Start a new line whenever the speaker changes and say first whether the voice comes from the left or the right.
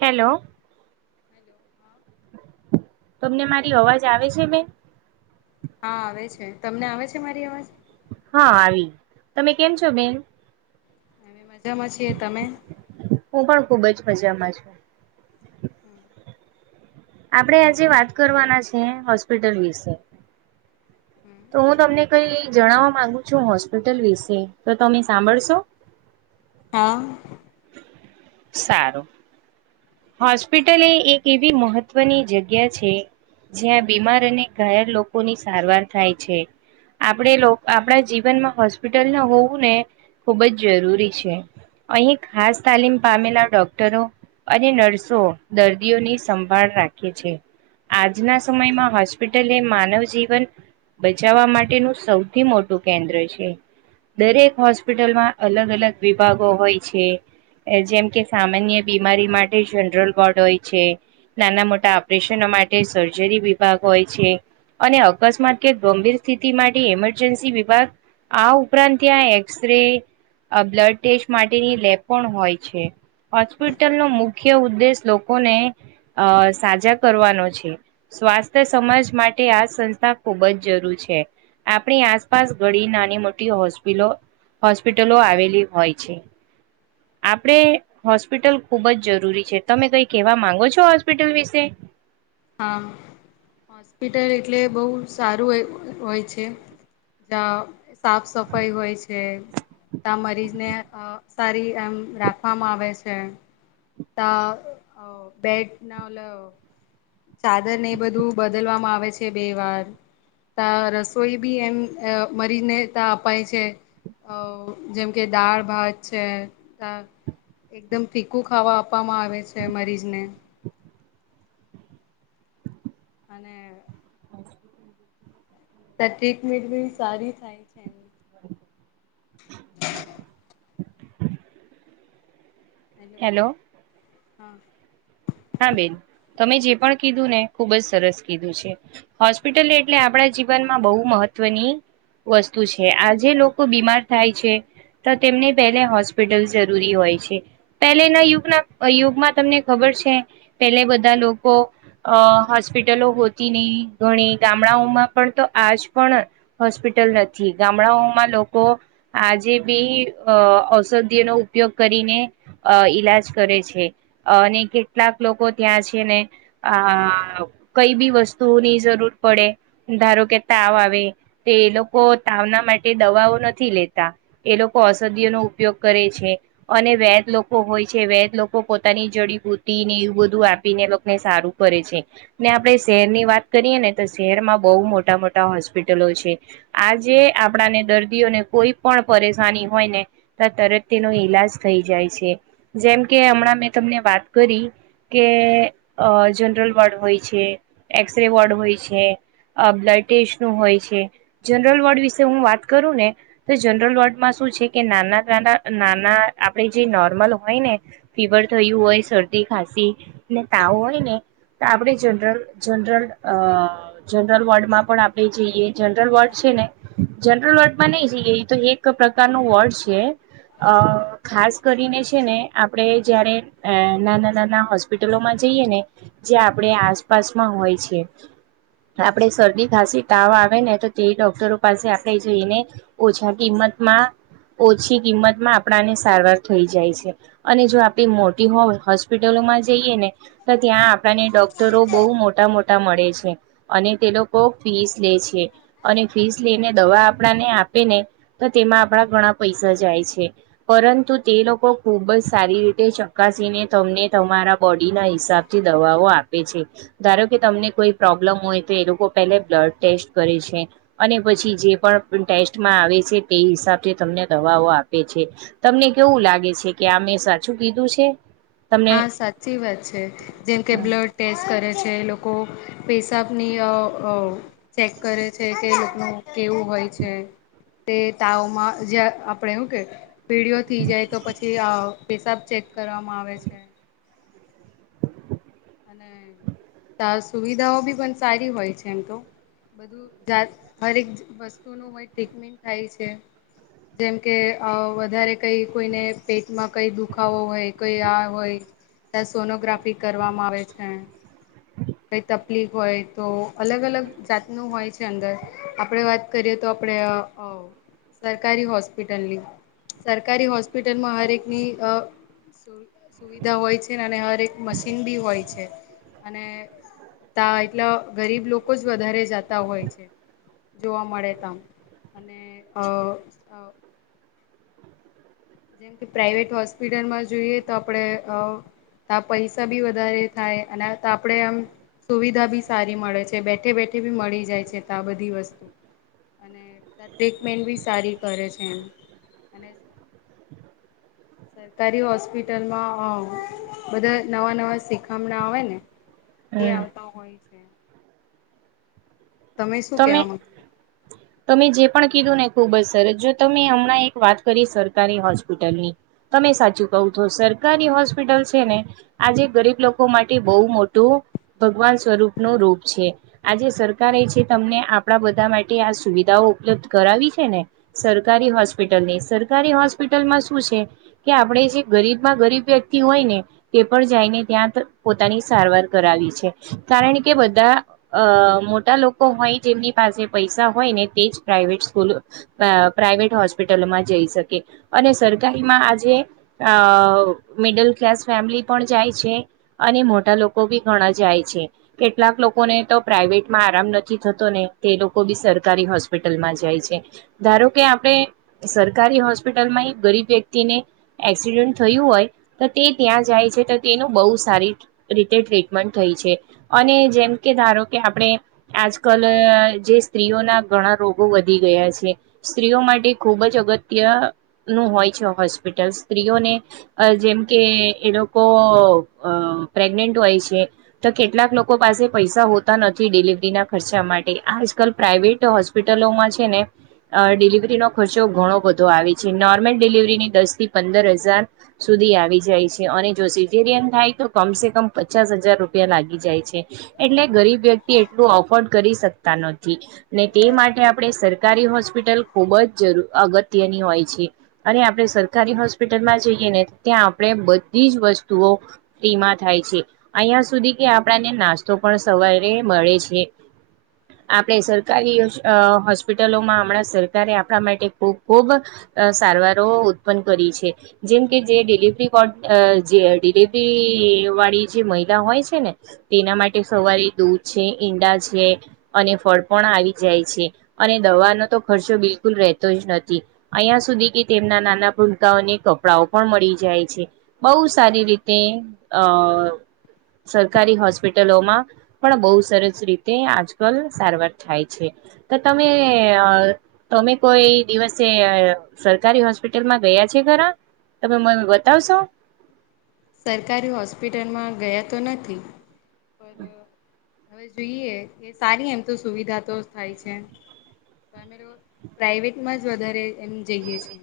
right: Hello
left: hello હા [inaudible]
right: તમને મારી અવાજ આવે છે બેન
left: હા આવે છે તમને આવે છે મારી અવાજ
right: હા આવી તમે કેમ છો બેન
left: અમે મજામાં છી તમે
right: હું પણ ખુબ જ મજામાં છે
left: હમ [inaudible]
right: આપડે આજે વાત કરવાના છે હોસ્પિટલ વિશે તો હું તમને કઈ જણાવવા માંગુ છું હોસ્પિટલ વિશે તો તમે સાંભળશો [inaudible] [inaudible]
left: હા
right: સારું હોસ્પિટલ એ એક એવી મહત્વની જગ્યા છે જ્યાં બીમાર અને ઘાયલ લોકો ની સારવાર થાય છે આપણે લોગ આપણા જીવનમાં હોસ્પિટલ ના હોવું ને ખુબ જ જરૂરી છે અહીં ખાસ તાલીમ પામેલા ડોક્ટરો અને નર્સો દર્દીઓની સંભાળ રાખે છે આજના સમયમાં હોસ્પિટલે માનવ જીવન બચાવવા માટેનું સૌથી મોટું કેન્દ્ર છે દરેક હોસ્પિટલમાં અલગ અલગ વિભાગો હોય છે જેમ કે સામાન્ય બીમારી માટે જનરલ વોર્ડ હોય છે નાના મોટા ઓપરેશનો માટે સર્જરી વિભાગ હોય છે અને અકસ્માત કે ગંભીર સ્થિતિ માટે ઇમરજન્સી વિભાગ આ ઉપરાંત ત્યાં એક્સ રે અ બ્લડ ટેસ્ટ માટેની લેબ પણ હોય છે હોસ્પિટલનો મુ મુખ્ય ઉદ્દેશ લોકોને અ સાજા કરવાનો છે સ્વાસ્થ્ય સમાજ માટે આ સંસ્થા ખૂબ જ જરૂર છે આપણી આસપાસ ઘડી નાની મોટી હોસ્પિટલો હોસ્પિટલો આવેલી હોય છે આપણે હોસ્પિટલ ખુબ જ જરૂરી છે તમે કઈ કેહેવા માંગો છો હોસ્પિટલ વિશે
left: હા હોસ્પિટલ એટલે બહુ સારું હોય છે જ સાફ સફાઈ હોય છે ત્યા મરીજને સારી એમ રાખવામાં આવે છે ત અ બેટ ના ઓલ ચાદર ને એ બધું બદલવામાં આવે છે બે વાર ત રસોઈ બી એમ અ મરીજને ત અપાય છે અ જેમ કે દાળ ભાત છે એકદમ ફીકું ખાવા આપવામાં આવે છે મરીજને અને ત્યા ટ્રીટમેન્ટ બી સારી થાય છે એમ હેલો
right: હેલોવ
left: હા
right: હા બેન તમે જે પણ કીધું ને ખુબ જ સરસ કીધું છે હોસ્પિટલ એટલે આપડે જીવનમાં બહુ મહત્વની વસ્તુ છે આજે લોકો બીમાર થાય છે. તો તેમને પહેલે હોસ્પિટલ જરૂરી હોય છે પહેલે ના યુગના યુગમાં તમને ખબર છે પેલે બધા લોકો અ હોસ્પિટલો હોતી ની ઘણી ગામડાઓમાં પણ તો આજ પણ હોસ્પિટલ નથી ગામડાઓમાં લોકો આજે બી અ ઔષધિનો ઉપયોગ કરીને ઈલાજ કરે છે અને કેટલાક લોકો ત્યાં છે ને આ કઈ બી વસ્તુની જરૂર પડે ધારો કે તાવ આવે તો એ લોકો તાવના માટે દવાઓ નથી લેતા એ લોકો ઔષધિ નો ઉપયોગ કરે છે અને વેદ લોકો હોય છે વેદ લોકો પોતાની જડીબૂત ને એવું બધું આપીને લોકોને સારું કરે છે, ને આપણે શહેર ની વાત કરીએ ને તો શહેરમાં બહુ મોટા મોટા હોસ્પિટલો છે આજે આપણાને દર્દીઓને કોઈ પણ પરેશાની હોયને તરત તેનો ઈલાજ થઈ જાય છે, જેમ કે હમણાં મેં તમને વાત કરી કે જનરલ વોર્ડ હોય છે એક્સ રે વોર્ડ હોય છે બ્લડ ટેસ્ટ નું હોય છે, જનરલ વોર્ડ વિશે હું વાત કરું ને તો જનરલ વોર્ડમાં શું છે કે નાના, નાના, નાના, આપણે જે નોર્મલ હોય ને ફીવર થયું હોય શ શરદી, ખાંસીખ ને તાવ હોય ને તો આપણે જરલ જનરલ જ જનરલવોર્ડ પણ આપણેે જઈએ જનરલ વોર્ડ છે ને જનરલ વોર્ડ માં નહી જઈએ તો એક પ્રકાર ન વોર્ડ છે અ ખાસ કરીને છે ને આપડે જયારે અ નાના, નાના હોસ્પિટલોમાં જઈએ ને જે આપડ આસપાસમાં હોય છે આપણે શરદી, ખાંસી, તાવ, આવે ને તો તે ડોક્ટરો પાસે આપણે જોઈને ઓછા કિંમત ત્મા ઓછી કિંમત માં આપણાને સારવાર થઈ જાય છે અને જો આપડી મોટી હોય હોસ્પિટલોમાં જઈએ ને તો ત્યાં આપણને ડોક્ટરો બહુ મોટા મોટા મળે છે અને, તે લોકો ફીસ લે છે અને ફીસ લઈને દવા આપણાને આપે ને તો તેમાં આપણા ઘણા પૈસા જાય છે પરંતુ તે લોકો ખુબ જ સારી રીતે ચકાસીને તમને તમારા બોડીના હિસાબથી દવાઓ આપે છે, ધારો કે તમને કોઈ પ્રોબ્લમ હોય લોકો પેબ્લડ ટેસ્ટ કરે છે અને પછી જે પણ ટેસ્ટમાં આવે છે તે હિસાબ થી તમને દવાઓ આપે છે તમને કેવું લાગે છે કે આ મેં સાચું કીધું છે તમને
left: હા, સાચી વાત છે જેમ કે બ્લડ ટેસ્ટ કરે છે લોકો પેશાબની અ ચેક કરે છે કે લોકોનું કેવું હોય છે તે તાવમાં જ આપણે હું કે ભેડીઓ થઈ જાય તો પછી પસાબ ચેક કરવામાં આવે છે અને ત સુવિધાઓ બી પણ સારી હોય છે એમ તો બધુંત હરેક વસ્તુ ન હો ટ્રીટમેન્ટ થાય છે જેમ કે વધારે કઈ કોઈને પેટમાં કઈ દુખાવો હોય કોઈ આ હોય ત્યા સોનોગ્રાફી કરવામાં આવે છે કઈ તકલીફ હોય તો અલગ અલગ જાતનું હોય છે અંદર આપડે વાત કરીએ તો કપડ્યા આવ સરકારી હોસ્પિટલની સરકારી હોસ્પિટલમાં હરેકની સુ સુવિધા હોય છે ને અને હર એક મશીન બી હોય છે અને તા એટલે ગરીબ લોકો જ વધારે જાતા હોય છે. જોવા મળે તમ અને અ જેમ કે પ્રાાઈવેટ હોસ્પિટલમાં જોઈએ તો આપડે અ તા પૈસા બી વધારે થાય અને આપણેે આમ સુવિધા બી સારી મળે છે બેઠે બેઠે બી મળી જાય છે તા આ બધી વસ્તુ અને ટ્રીટમેન્ટ બી સારી કરે છે એમ અને સરકારી હોસ્પિટલમાં બધા નવા નવા શિખામણા આવે ને એ
right: હમ
left: આવતા હોય છે. તમે શું કેવામા
right: તમે જે પણ કીધું ને ખુબ જ સર જો તમે હમણાં એક વાત કરી સરકારી હોસ્પિટલની તમે સાચું કહું છો સરકારી હોસ્પિટલ છે ને આજે ગરીબ લોકો માટે બહુ મોટું ભગવાન સ્વરૂપ નો રૂપ છે આજે સરકાર એ છે. તમને આપણા બધા માટે આ સુવિધાઓ ઉપલબ્ધ કરાવી છે ને સરકારી હોસ્પિટલ ની સર સરકારી હોસ્પિટલમાં શું છે કે આપણે જે ગરીબમાં ગરીબ વ્યક્તિ હોય ને તે પણ જાયને ત્યાં પોતાની સારવાર કરાવી છે કારણ કે બધા અ મોટા લો કો હોય જેમની પાસે પૈસા હોય ને તે જ પ્રાઇવેટ સ્કૂલો અ પ્રાઇવેટ હોસ્પિટલમાં જે જઈ શકે સરકારીમાં આજે અ મિડલ ક્લાસ ફેમિલી પણ જાય છે અને મોટા લોકો ભી ઘણા જાય છે કેટલાક લોકોને તો પ્રાઈવેટ માં આરામ ન થી થતો ને તે લોકો બી સરકારી હોસ્પિટલમાં જાય છે ધારો કે આપણે સરકાર રી હોસ્પિટલમાં એક ગરીબ વ્યક્તિને એક્સિડન્ટ થયું હોય તો તે ત્યાં જાય છે તો તેનું બહુ સારી રીતે ટ્રીટમેન્ટ થઈ છે અને જેમ કે ધારો કે આપણે આજ કલ જે સ્ત્રીઓના ઘણા રોગો વધી ગયા છે સ્ત્રીઓ માટે ખુબ જ અગત્ય નું હોય છે હોસ્પિટલ સ્ત્રીઓને જેમ કે એ લોકો પ્રેગનેન્ટ હોય છે તો કેટલાક લોકો પાસે પૈસા હોતા નથી ડિલિવ રિ ના ખર્ચા માટે આજકાલ પ્રાઇવેટ હોસ્પિટલોમાં છે ને ડિલિવરીનો ખર્ચો ઘ ઘો બધો આવે છે નોર્મલ ડિલિવરીને દસ થી પંદર હજાર સુધી આવી જાય છે અને જો સી ઝેરિયન થાય તો કમ સે કમ પચાસ હજાર રૂપિયા લાગી જાય છે એટલે ગરીબ વ્યક્તિ એફોર્ડ કરી શકતા નથી ને તે માટે આપણે સરકારી હોસ્પિટલ ખૂબ જ અગ ત્ય ની હોય છે અને આપણે સરકારી હોસ્પિટલમાં જઈએ ને ત્યાં આપણે બધી જ વસ્તુઓ ફ્રી માં થાય છે અહિયા સુધી કે આપને નાસ્તો પણ સવારે મળે છે. જે આપણે સરકારી અ હોસ્પિટલોમાં હમણાં સરકારે આપણા માટે ખૂબ ખુબ અ સારવારો ઉત્પન્ન કરી છે જેમ કે જે ડિલવરી હોટ જે ડિલિવરી વાળી જે મહિલા હોય છે ને તેના માટે સવારે દૂધ છે. ઈંડા છે અને ફળ પણ આવી જાય છે અને દવા નો તો ખર્ચો બિલકુલ રહેતોય નથી અહિયા સુધી કે તેમના નાના ભૂલકાઓને કપડાઓ પણ મળી જાય છે બઉ સારી રીતે અ સરકારી હોસ્પિટલોમાં પણ બહુ સરસ રીતે આજકાલ સારવાર થાય છે તો તમે અ તમે કોઈ દિવસે સરકારી હોસ્પિટલમાં ગયા છે ખરા તમે મન બતાવશો.
left: સરકારી હોસ્પિટલમાં ગયા તો નથી. હવે જોઈએ કે સારી એમ તો સુવિધા તો થાય છે. અમે પ્રાઈવેટમાં જ વધારે એમ જઈએ છીએ.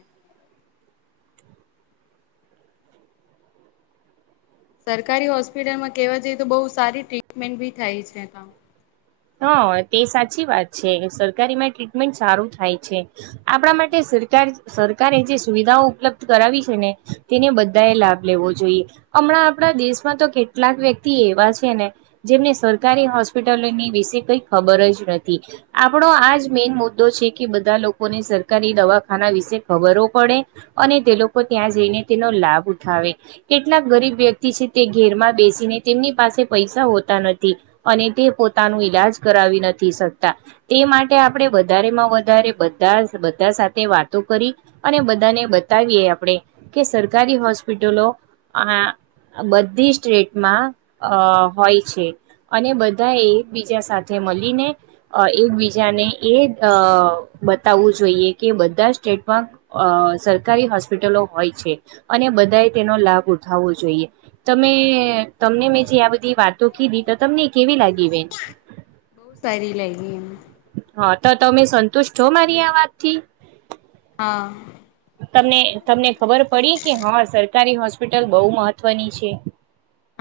left: સરકારી હોસ્પિટલમાં કેવા જઈએ તો બઉ સારી ટ્રીટમેન્ટ ભી થાય છે હ
right: હ તે સાચી વાત છે સરકારીમાં ટ્રીટમેન્ટ સારું થાય છે આપણા માટે સરકાર સરકારે જે સુવિધાઓ ઉપલબ્ધ કરાવી છે ને તેને બધા એ લાભ લેવો જોઈએ. હમણાં આપણા દેશમાં તો કેટલાક વ્યક્તિ એવા છે ને જેમને સરકારી હોસ્પિટલોની વિશ જે કઈ ખબર જ નથી આપણો આજ મેન મુદ્દો છે કે બધા લોકોને સરકારી દવા ખાના વિશે ખબરો પડે અને તે લોકો ત્યાં જઈને તેનો લાભ ઉઠાવે કેટલાક ગરીબ વ્યક્તિ છે તે ઘેરમાં બેસીને તેમની પાસે પૈસા હોતા નથી અને તે પોતાનું ઈલાજ કરાવી નથી શકતા તે માટે આપડે વધારેમાં વધારે બધા બધા સાથે વાતો કરી અને બધાને બતાવીએ આપણે કે સરકારી હોસ્પિટલો અ હા. બધી સ્ટેટમાં અ હોય છે, અને બધા એ એક બીજા સાથે મલીને અ એકબીજાને એ અ બતાવવું જોઈએ કે બધા સ્ટેટમાં અ સરકારી હોસ્પિટલો હોય છે અને બધાએ તેનો લાભ ઉઠા વો જોઈએ, તમે તમને મેં જે આ બધી વાતો કીધી તો તમને કેવી લાગી બેન.
left: બહુ સારી લાઈગી અમને.
right: હા તો તમે સંતુષ્ટ છો મારી આ વાતથી.
left: હા.
right: તમને તમને ખબર પડી કે હ અ સર કારી હોસ્પિટલ બહુ મહત્વની છે.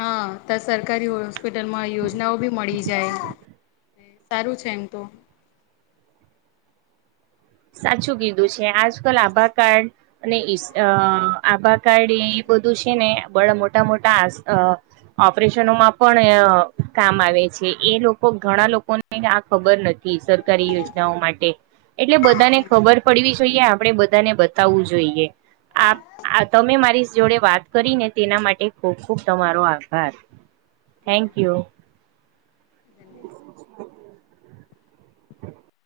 left: હા તો સરકારી હોસ્પિટલમાં યોજનાઓ બી મળી જાય. સારું છે એમ તો.
right: સાચું કીધું છે આજકાલ આભાર કાર્ડ અને એસ અ આભાર [unintelligible] એ બધું છે ને બા મોટા મોટા આસ અ ઓપરેશનો માં પણ અ કામ આવે છે એ લોકો ઘણા લોકોને આ ખબર ન સરકારી યોજનાઓ માટે એટલે બધાને ખબર પડવી તો [unintelligible] યા આપણેે બધાને બતાવવું જોઈએ. આ તમે મારી જોડે વાત કરી ને તેના માટે ખૂબ ખૂબ તમારો આભાર થેન્ક
left: હા
right: યુ
left: ધન્યવાદ.